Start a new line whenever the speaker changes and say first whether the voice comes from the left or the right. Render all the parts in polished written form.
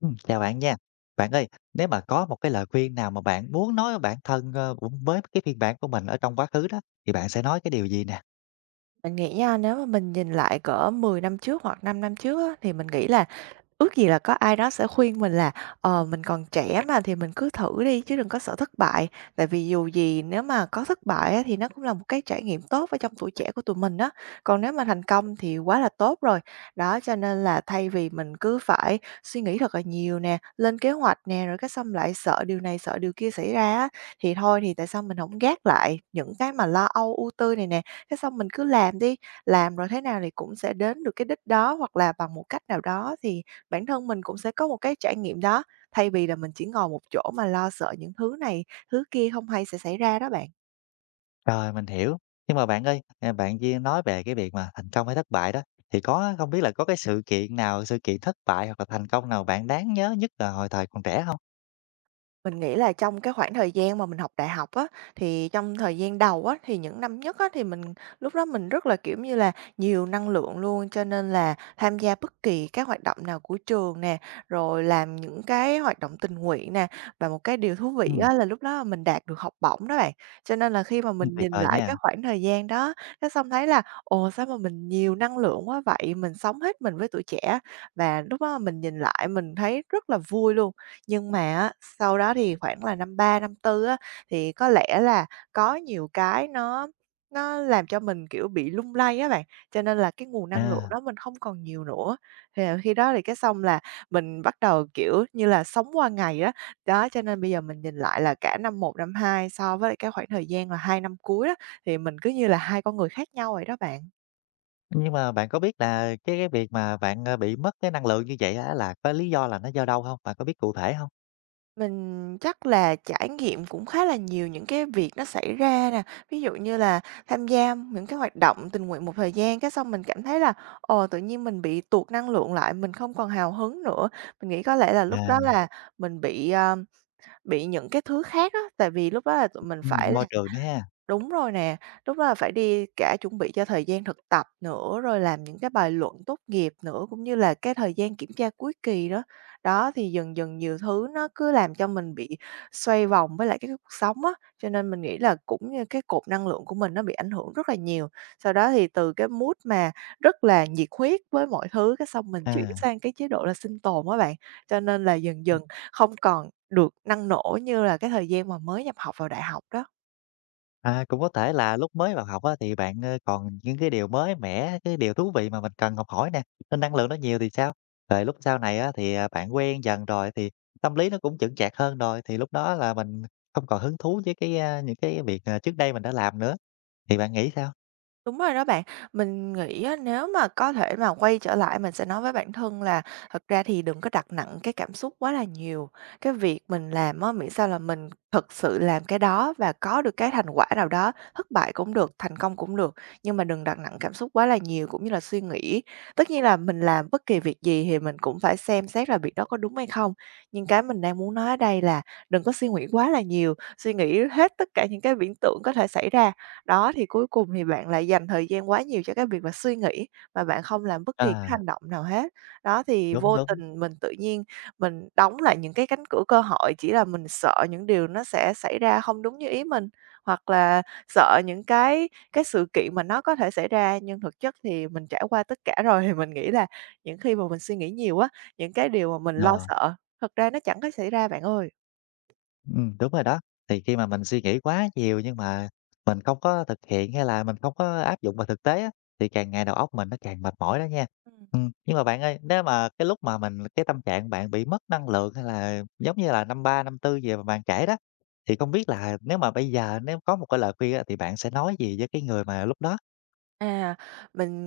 left: Chào bạn nha. Bạn ơi, nếu mà có một cái lời khuyên nào mà bạn muốn nói với bản thân, cũng với cái phiên bản của mình ở trong quá khứ đó, thì bạn sẽ nói cái điều gì nè?
right: Mình nghĩ nha, nếu mà mình nhìn lại cỡ 10 năm trước hoặc 5 năm trước á, thì mình nghĩ là ước gì là có ai đó sẽ khuyên mình là, mình còn trẻ mà thì mình cứ thử đi chứ đừng có sợ thất bại, tại vì dù gì nếu mà có thất bại á thì nó cũng là một cái trải nghiệm tốt ở trong tuổi trẻ của tụi mình á, còn nếu mà thành công thì quá là tốt rồi. Đó, cho nên là thay vì mình cứ phải suy nghĩ thật là nhiều nè, lên kế hoạch nè, rồi cái xong lại sợ điều này, sợ điều kia xảy ra á, thì thôi thì tại sao mình không gác lại những cái mà lo âu, ưu tư này nè, cái xong mình cứ làm đi, làm rồi thế nào thì cũng sẽ đến được cái đích đó, hoặc là bằng một cách nào đó thì bản thân mình cũng sẽ có một cái trải nghiệm đó, thay vì là mình chỉ ngồi một chỗ mà lo sợ những thứ này, thứ kia không hay sẽ xảy ra đó bạn.
left: Rồi, mình hiểu. Nhưng mà bạn ơi, bạn chia nói về cái việc mà thành công hay thất bại đó, thì có không biết là có cái sự kiện nào, sự kiện thất bại hoặc là thành công nào bạn đáng nhớ nhất là hồi thời còn trẻ không?
right: Mình nghĩ là trong cái khoảng thời gian mà mình học đại học á, thì trong thời gian đầu á, thì những năm nhất á, thì mình lúc đó mình rất là, kiểu như là, nhiều năng lượng luôn, cho nên là tham gia bất kỳ các hoạt động nào của trường nè, rồi làm những cái hoạt động tình nguyện nè. Và một cái điều thú vị
left: Ừm,
right: á, là lúc đó mình đạt được học bổng đó bạn, cho nên là khi mà
left: ưm,
right: mình
left: tuyệt
right: nhìn
left: vời
right: lại cái
left: nha.
right: khoảng thời gian đó, cái xong thấy là "Ồ, sao mà mình nhiều năng lượng quá vậy?" Mình sống hết mình với tuổi trẻ và lúc đó mình nhìn lại mình thấy rất là vui luôn. Nhưng mà á, sau đó thì khoảng là năm 3 năm tư á, thì có lẽ là có nhiều cái nó làm cho mình, kiểu, bị lung lay á bạn, cho nên là cái nguồn năng lượng
left: À,
right: đó mình không còn nhiều nữa. Thì là khi đó thì cái xong là mình bắt đầu, kiểu như là, sống qua ngày á. Đó, cho nên bây giờ mình nhìn lại là cả năm một năm 2 so với lại cái khoảng thời gian là 2 năm cuối á, thì mình cứ như là hai con người khác nhau vậy đó bạn.
left: nhưng mà bạn có biết là cái việc mà bạn, bị mất cái năng lượng như vậy á là có lý do là nó do đâu không? Bạn có biết cụ thể không?
right: Mình chắc là trải nghiệm cũng khá là nhiều những cái việc nó xảy ra nè, ví dụ như là tham gia những cái hoạt động tình nguyện một thời gian cái xong mình cảm thấy là, tự nhiên mình bị tuột năng lượng lại, mình không còn hào hứng nữa. Mình nghĩ có lẽ là lúc
left: À,
right: đó là mình bị những cái thứ khác á, tại vì lúc đó là tụi mình phải...
left: môi trường nữa ha.
right: Đúng rồi nè, lúc đó là phải đi cả chuẩn bị cho thời gian thực tập nữa, rồi làm những cái bài luận tốt nghiệp nữa, cũng như là cái thời gian kiểm tra cuối kỳ đó. Đó, thì dần dần nhiều thứ nó cứ làm cho mình bị xoay vòng với lại cái cuộc sống á, cho nên mình nghĩ là cũng như cái cột năng lượng của mình nó bị ảnh hưởng rất là nhiều. Sau đó thì từ cái mood mà rất là nhiệt huyết với mọi thứ, cái xong mình chuyển
left: À.
right: sang cái chế độ là sinh tồn á bạn, cho nên là dần dần không còn được năng nổ như là cái thời gian mà mới nhập học vào đại học đó.
left: À, cũng có thể là lúc mới vào học á, thì bạn, còn những cái điều mới mẻ, cái điều thú vị mà mình cần học hỏi nè, nên năng lượng nó nhiều thì sao? Rồi lúc sau này á, thì, bạn quen dần rồi thì tâm lý nó cũng chững chạc hơn rồi, thì lúc đó là mình không còn hứng thú với những cái việc, trước đây mình đã làm nữa, thì bạn nghĩ sao?
right: Đúng rồi đó bạn. Mình nghĩ á, nếu mà có thể mà quay trở lại mình sẽ nói với bản thân là thật ra thì đừng có đặt nặng cái cảm xúc quá là nhiều. Cái việc mình làm á, miễn sao là mình thực sự làm cái đó và có được cái thành quả nào đó, thất bại cũng được, thành công cũng được, nhưng mà đừng đặt nặng cảm xúc quá là nhiều cũng như là suy nghĩ. Tất nhiên là mình làm bất kỳ việc gì thì mình cũng phải xem xét là việc đó có đúng hay không, nhưng cái mình đang muốn nói ở đây là đừng có suy nghĩ quá là nhiều, suy nghĩ hết tất cả những cái viễn tưởng có thể xảy ra đó, thì cuối cùng thì bạn lại dành thời gian quá nhiều cho cái việc mà suy nghĩ mà bạn không làm bất kỳ cái
left: À,
right: hành động nào hết. Đó, thì
left: đúng,
right: vô
left: đúng,
right: tình mình tự nhiên mình đóng lại những cái cánh cửa cơ hội, chỉ là mình sợ những điều nó sẽ xảy ra không đúng như ý mình, hoặc là sợ những cái sự kiện mà nó có thể xảy ra, nhưng thực chất thì mình trải qua tất cả rồi. Thì mình nghĩ là những khi mà mình suy nghĩ nhiều á, những cái điều mà mình lo
left: ờ.
right: sợ, thật ra nó chẳng có xảy ra bạn ơi.
left: Đúng rồi đó. Thì khi mà mình suy nghĩ quá nhiều nhưng mà mình không có thực hiện hay là mình không có áp dụng vào thực tế á, thì càng ngày đầu óc mình nó càng mệt mỏi đó nha.
right: Ừ.
left: Nhưng mà bạn ơi, nếu mà cái lúc mà mình cái tâm trạng bạn bị mất năng lượng hay là giống như là năm ba, năm tư gì mà bạn kể đó, thì không biết là nếu mà bây giờ nếu có một cái lời khuyên á, thì bạn sẽ nói gì với cái người mà lúc đó?
right: À, mình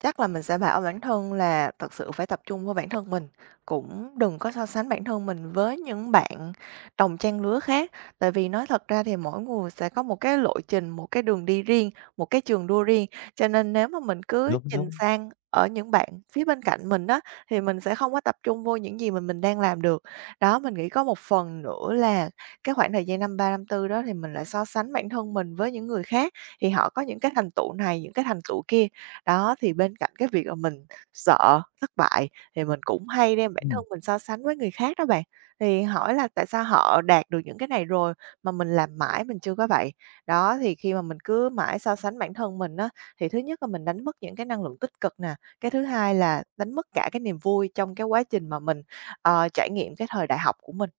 right: chắc là mình sẽ bảo bản thân là thật sự phải tập trung vào bản thân mình, cũng đừng có so sánh bản thân mình với những bạn đồng trang lứa khác. Tại vì nói thật ra thì mỗi người sẽ có một cái lộ trình, một cái đường đi riêng, một cái trường đua riêng, cho nên nếu mà mình cứ
left: Đúng,
right: nhìn
left: đúng.
right: sang ở những bạn phía bên cạnh mình đó thì mình sẽ không có tập trung vô những gì mình đang làm được. Đó, mình nghĩ có một phần nữa là cái khoảng thời gian năm 3 năm tư đó thì mình lại so sánh bản thân mình với những người khác thì họ có những cái thành tựu này, những cái thành tựu kia. Đó, thì bên cạnh cái việc là mình sợ thất bại thì mình cũng hay đem bản thân
left: Ừm.
right: mình so sánh với người khác đó bạn. Thì hỏi là tại sao họ đạt được những cái này rồi mà mình làm mãi mình chưa có vậy. Đó, thì khi mà mình cứ mãi so sánh bản thân mình á, thì thứ nhất là mình đánh mất những cái năng lượng tích cực nè, cái thứ hai là đánh mất cả cái niềm vui trong cái quá trình mà mình, trải nghiệm cái thời đại học của mình.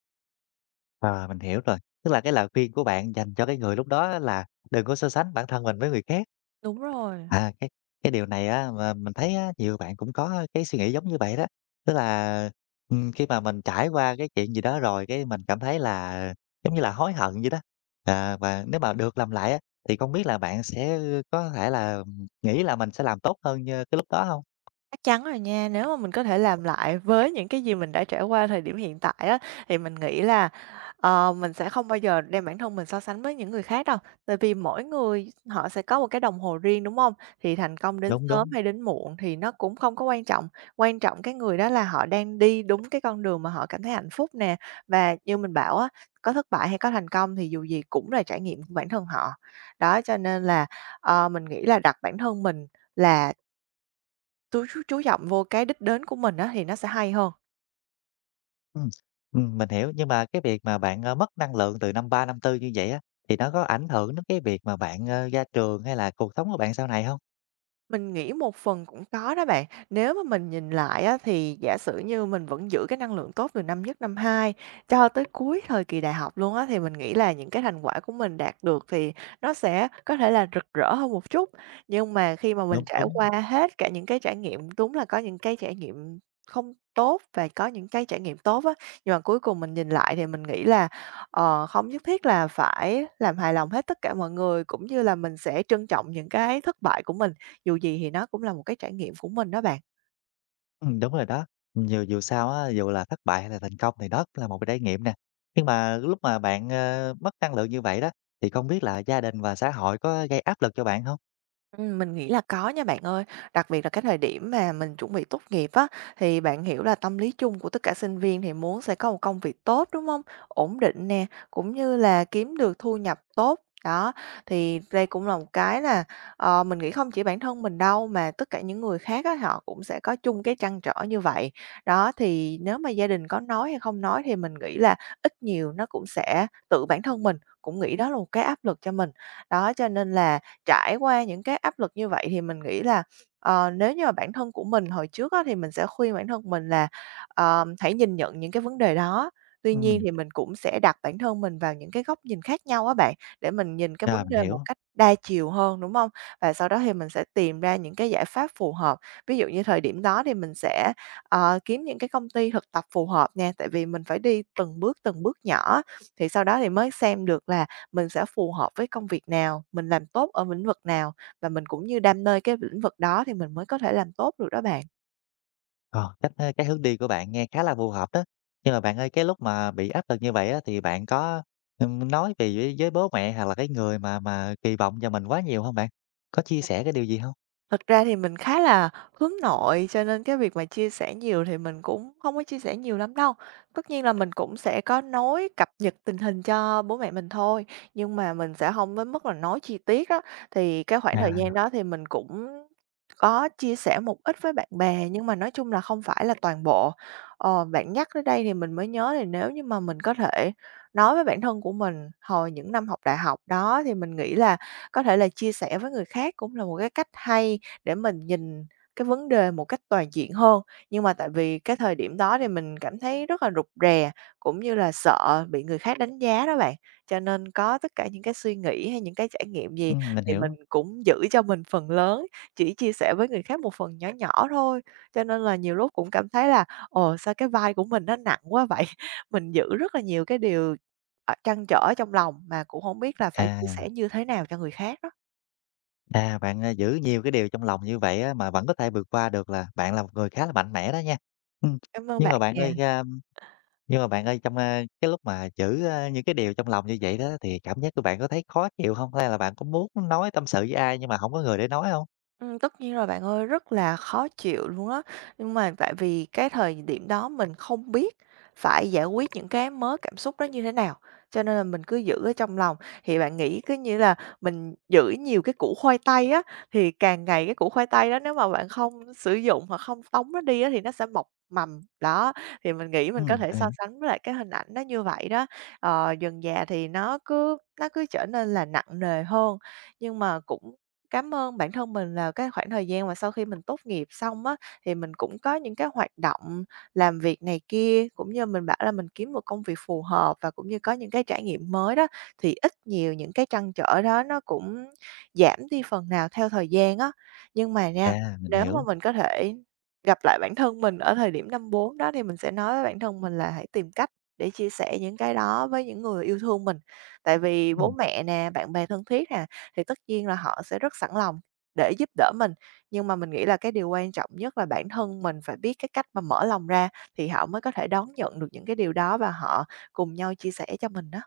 left: À, mình hiểu rồi. Tức là cái lời khuyên của bạn dành cho cái người lúc đó á là đừng có so sánh bản thân mình với người khác.
right: Đúng rồi.
left: À, cái điều này á, mà mình thấy á, nhiều bạn cũng có cái suy nghĩ giống như vậy đó. Tức là, khi mà mình trải qua cái chuyện gì đó rồi, cái mình cảm thấy là giống như là hối hận vậy đó. À, và nếu mà được làm lại á, thì không biết là bạn sẽ có thể là nghĩ là mình sẽ làm tốt hơn, cái lúc đó không?
right: Chắc chắn rồi nha, nếu mà mình có thể làm lại với những cái gì mình đã trải qua thời điểm hiện tại á, thì mình nghĩ là, mình sẽ không bao giờ đem bản thân mình so sánh với những người khác đâu. Tại vì mỗi người họ sẽ có một cái đồng hồ riêng, đúng không? Thì thành công đến
left: Đúng,
right: sớm
left: đúng.
right: hay đến muộn thì nó cũng không có quan trọng cái người đó là họ đang đi đúng cái con đường mà họ cảm thấy hạnh phúc nè. Và như mình bảo á, có thất bại hay có thành công thì dù gì cũng là trải nghiệm của bản thân họ. Đó, cho nên là, mình nghĩ là đặt bản thân mình là tui chú trọng vô cái đích đến của mình á thì nó sẽ hay hơn.
left: Ừm, mình hiểu, nhưng mà cái việc mà bạn, mất năng lượng từ năm 3 năm tư như vậy á, thì nó có ảnh hưởng đến cái việc mà bạn, ra trường hay là cuộc sống của bạn sau này không?
right: Mình nghĩ một phần cũng có đó bạn. Nếu mà mình nhìn lại á, thì giả sử như mình vẫn giữ cái năng lượng tốt từ năm nhất, năm hai cho tới cuối thời kỳ đại học luôn á, thì mình nghĩ là những cái thành quả của mình đạt được thì nó sẽ có thể là rực rỡ hơn một chút. Nhưng mà khi mà mình
left: Đúng,
right: trải
left: đúng.
right: qua hết cả những cái trải nghiệm, đúng là có những cái trải nghiệm không tốt và có những cái trải nghiệm tốt á, nhưng mà cuối cùng mình nhìn lại thì mình nghĩ là, không nhất thiết là phải làm hài lòng hết tất cả mọi người, cũng như là mình sẽ trân trọng những cái thất bại của mình dù gì thì nó cũng là một cái trải nghiệm của mình đó bạn.
left: Đúng rồi đó. Dù dù sao á, dù là thất bại hay là thành công thì đó cũng là một cái trải nghiệm nè. Nhưng mà lúc mà bạn, mất năng lượng như vậy đó, thì không biết là gia đình và xã hội có gây áp lực cho bạn không?
right: Mình nghĩ là có nha bạn ơi. Đặc biệt là cái thời điểm mà mình chuẩn bị tốt nghiệp á, thì bạn hiểu là tâm lý chung của tất cả sinh viên thì muốn sẽ có một công việc tốt, đúng không? Ổn định nè, cũng như là kiếm được thu nhập tốt. Đó, thì đây cũng là một cái là, mình nghĩ không chỉ bản thân mình đâu, mà tất cả những người khác á, họ cũng sẽ có chung cái trăn trở như vậy. Đó, thì nếu mà gia đình có nói hay không nói thì mình nghĩ là ít nhiều nó cũng sẽ tự bản thân mình cũng nghĩ đó là một cái áp lực cho mình. Đó, cho nên là trải qua những cái áp lực như vậy thì mình nghĩ là, nếu như mà bản thân của mình hồi trước á, thì mình sẽ khuyên bản thân mình là, hãy nhìn nhận những cái vấn đề đó. Tuy nhiên
left: Ừm,
right: thì mình cũng sẽ đặt bản thân mình vào những cái góc nhìn khác nhau á bạn, để mình nhìn cái
left: rồi,
right: vấn
left: mình
right: đề một
left: hiểu.
right: cách đa chiều hơn, đúng không? Và sau đó thì mình sẽ tìm ra những cái giải pháp phù hợp. Ví dụ như thời điểm đó thì mình sẽ, kiếm những cái công ty thực tập phù hợp nha, tại vì mình phải đi từng bước nhỏ, thì sau đó thì mới xem được là mình sẽ phù hợp với công việc nào, mình làm tốt ở lĩnh vực nào, và mình cũng như đam mê cái lĩnh vực đó thì mình mới có thể làm tốt được đó bạn.
left: Ờ, cái hướng đi của bạn nghe khá là phù hợp đó. Nhưng mà bạn ơi, cái lúc mà bị áp lực như vậy á, thì bạn có, nói về với bố mẹ hoặc là cái người mà kỳ vọng vào mình quá nhiều không bạn? Có chia sẻ cái điều gì không?
right: Thật ra thì mình khá là hướng nội, cho nên cái việc mà chia sẻ nhiều thì mình cũng không có chia sẻ nhiều lắm đâu. Tất nhiên là mình cũng sẽ có nói cập nhật tình hình cho bố mẹ mình thôi, nhưng mà mình sẽ không đến mức là nói chi tiết á. Thì cái khoảng
left: À.
right: thời gian đó thì mình cũng có chia sẻ một ít với bạn bè, nhưng mà nói chung là không phải là toàn bộ. Ờ, bạn nhắc tới đây thì mình mới nhớ, thì nếu như mà mình có thể nói với bản thân của mình hồi những năm học đại học đó, thì mình nghĩ là có thể là chia sẻ với người khác cũng là một cái cách hay để mình nhìn cái vấn đề một cách toàn diện hơn. Nhưng mà tại vì cái thời điểm đó thì mình cảm thấy rất là rụt rè, cũng như là sợ bị người khác đánh giá đó bạn. Cho nên có tất cả những cái suy nghĩ hay những cái trải nghiệm gì
left: Mình
right: thì mình
left: hiểu.
right: cũng giữ cho mình phần lớn, chỉ chia sẻ với người khác một phần nhỏ nhỏ thôi. Cho nên là nhiều lúc cũng cảm thấy là "Ồ, sao cái vai của mình nó nặng quá vậy?" Mình giữ rất là nhiều cái điều, trăn trở trong lòng, mà cũng không biết là phải chia
left: À,
right: sẻ như thế nào cho người khác đó.
left: bạn, giữ nhiều cái điều trong lòng như vậy á, mà vẫn có thể vượt qua được là bạn là một người khá là mạnh mẽ đó nha. Ừm,
right: Cảm ơn
left: nhưng
right: bạn
left: mà bạn
right: nè.
left: ơi, a, nhưng mà bạn ơi, trong, cái lúc mà giữ, những cái điều trong lòng như vậy đó, thì cảm giác của bạn có thấy khó chịu không? Hay là bạn có muốn nói tâm sự với ai nhưng mà không có người để nói không?
right: Tất nhiên rồi bạn ơi, rất là khó chịu luôn á. Nhưng mà tại vì cái thời điểm đó mình không biết phải giải quyết những cái mớ cảm xúc đó như thế nào, cho nên là mình cứ giữ ở trong lòng. Thì bạn nghĩ cứ như là mình giữ nhiều cái củ khoai tây á, thì càng ngày cái củ khoai tây đó, nếu mà bạn không sử dụng hoặc không tống nó đi á, thì nó sẽ mọc mầm. Đó, thì mình nghĩ
left: Ừ.
right: mình có thể so sánh với lại cái hình ảnh nó như vậy đó. Dần dà thì nó cứ trở nên là nặng nề hơn, nhưng mà cũng cảm ơn bản thân mình là cái khoảng thời gian mà sau khi mình tốt nghiệp xong á, thì mình cũng có những cái hoạt động làm việc này kia, cũng như mình bảo là mình kiếm một công việc phù hợp và cũng như có những cái trải nghiệm mới đó, thì ít nhiều những cái trăn trở đó nó cũng giảm đi phần nào theo thời gian á. Nhưng mà nha,
left: À, mình
right: nếu mà
left: hiểu.
right: mình có thể gặp lại bản thân mình ở thời điểm năm 4 đó, thì mình sẽ nói với bản thân mình là hãy tìm cách để chia sẻ những cái đó với những người yêu thương mình. Tại vì bố
left: Ừm,
right: mẹ nè, bạn bè thân thiết nè, thì tất nhiên là họ sẽ rất sẵn lòng để giúp đỡ mình. Nhưng mà mình nghĩ là cái điều quan trọng nhất là bản thân mình phải biết cái cách mà mở lòng ra, thì họ mới có thể đón nhận được những cái điều đó và họ cùng nhau chia sẻ cho mình đó.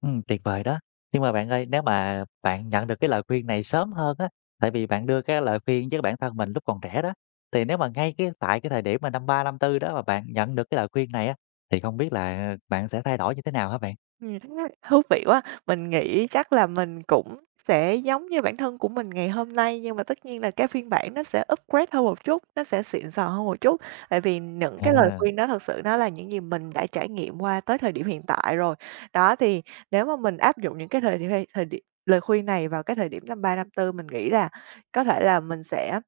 left: tuyệt vời đó. Nhưng mà bạn ơi, nếu mà bạn nhận được cái lời khuyên này sớm hơn á, tại vì bạn đưa cái lời khuyên với bản thân mình lúc còn trẻ đó, thì nếu mà ngay cái tại cái thời điểm mà năm 3 năm tư đó mà bạn nhận được cái lời khuyên này á, thì không biết là bạn sẽ thay đổi như thế nào hả bạn?
right: Ừm, thú vị quá. Mình nghĩ chắc là mình cũng sẽ giống như bản thân của mình ngày hôm nay, nhưng mà tất nhiên là cái phiên bản nó sẽ upgrade hơn một chút, nó sẽ xịn sò hơn một chút. Tại vì những cái lời
left: À,
right: khuyên đó thật sự nó là những gì mình đã trải nghiệm qua tới thời điểm hiện tại rồi. Đó, thì nếu mà mình áp dụng những cái thời điểm lời khuyên này vào cái thời điểm năm 3 năm tư, mình nghĩ là có thể là mình sẽ,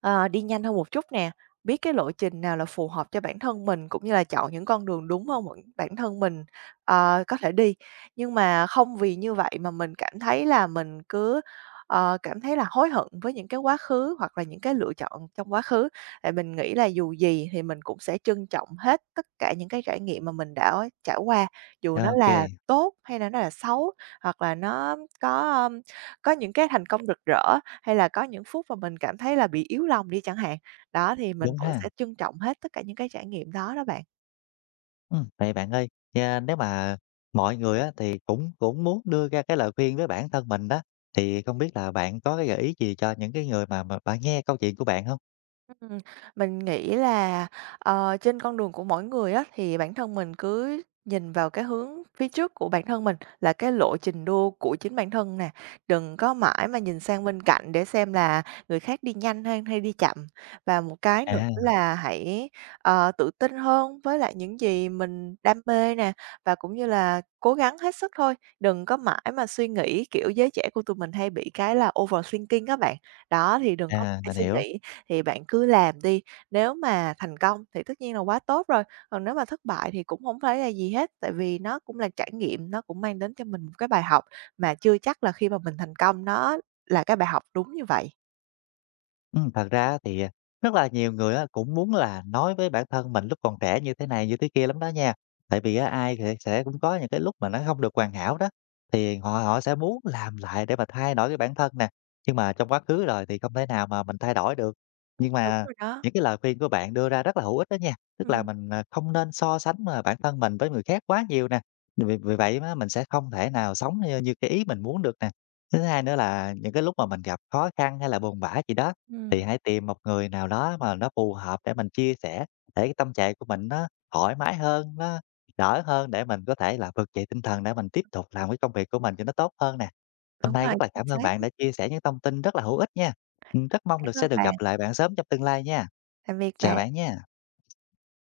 right: đi nhanh hơn một chút nè, biết cái lộ trình nào là phù hợp cho bản thân mình, cũng như là chọn những con đường đúng hơn bản bản thân mình có thể đi. Nhưng mà không vì như vậy mà mình cảm thấy là mình cứ, cảm thấy là hối hận với những cái quá khứ hoặc là những cái lựa chọn trong quá khứ. Tại mình nghĩ là dù gì thì mình cũng sẽ trân trọng hết tất cả những cái trải nghiệm mà mình đã trải qua, dù nó
left: ô
right: là tốt hay là nó là xấu, hoặc là nó có những cái thành công rực rỡ, hay là có những phút mà mình cảm thấy là bị yếu lòng đi chẳng hạn. Đó, thì mình
left: đúng
right: vẫn
left: ha.
right: sẽ trân trọng hết tất cả những cái trải nghiệm đó đó bạn.
left: Vậy bạn ơi, nha, nếu mà mọi người á, thì cũng cũng muốn đưa ra cái lời khuyên với bản thân mình đó, thì không biết là bạn có cái gợi ý gì cho những cái người mà bạn nghe câu chuyện của bạn không?
right: Ừm, mình nghĩ là, trên con đường của mỗi người á, thì bản thân mình cứ nhìn vào cái hướng phía trước của bản thân mình, là cái lộ trình đua của chính bản thân nè. Đừng có mãi mà nhìn sang bên cạnh để xem là người khác đi nhanh hay hay đi chậm. Và một cái nữa
left: À,
right: là hãy, tự tin hơn với lại những gì mình đam mê nè, và cũng như là cố gắng hết sức thôi. Đừng có mãi mà suy nghĩ, kiểu, giới trẻ của tụi mình hay bị cái là overthinking các bạn. Đó, thì đừng có mãi
left: mình
right: suy
left: hiểu.
right: nghĩ, thì bạn cứ làm đi. Nếu mà thành công thì tất nhiên là quá tốt rồi, còn nếu mà thất bại thì cũng không phải là gì hết, tại vì nó cũng là trải nghiệm, nó cũng mang đến cho mình một cái bài học mà chưa chắc là khi mà mình thành công nó là cái bài học đúng như vậy.
left: Thật ra thì, rất là nhiều người á cũng muốn là nói với bản thân mình lúc còn trẻ như thế này, như thế kia lắm đó nha. Tại vì á ai thì sẽ cũng có những cái lúc mà nó không được hoàn hảo đó, thì họ họ sẽ muốn làm lại để mà thay đổi cái bản thân nè, nhưng mà trong quá khứ rồi thì không thể nào mà mình thay đổi được. Nhưng
right: Đúng
left: mà
right: rồi đó.
left: những cái lời khuyên của bạn đưa ra rất là hữu ích đó nha, tức là
right: Ừm,
left: mình, không nên so sánh, mà bản thân mình với người khác quá nhiều nè, vì vì vậy mà mình sẽ không thể nào sống như như cái ý mình muốn được nè. Thứ hai nữa là những cái lúc mà mình gặp khó khăn hay là buồn bã gì đó
right: ừm.
left: thì hãy tìm một người nào đó mà nó phù hợp để mình chia sẻ, để cái tâm trạng của mình nó thoải mái hơn, nó đỡ hơn để mình có thể là vực dậy tinh thần để mình tiếp tục làm cái công việc của mình cho nó tốt hơn nè. Hôm
right: Đúng
left: nay
right: rồi,
left: rất là
right: chính
left: cảm ơn
right: xác
left: bạn
right: á.
left: đã chia sẻ những thông tin rất là hữu ích nha. Rất mong
right: Cảm
left: được
right: ơn
left: sẽ được
right: bạn.
left: gặp lại bạn sớm trong tương lai nha.
right: Tạm biệt
left: Chào
right: bạn.
left: bạn nha.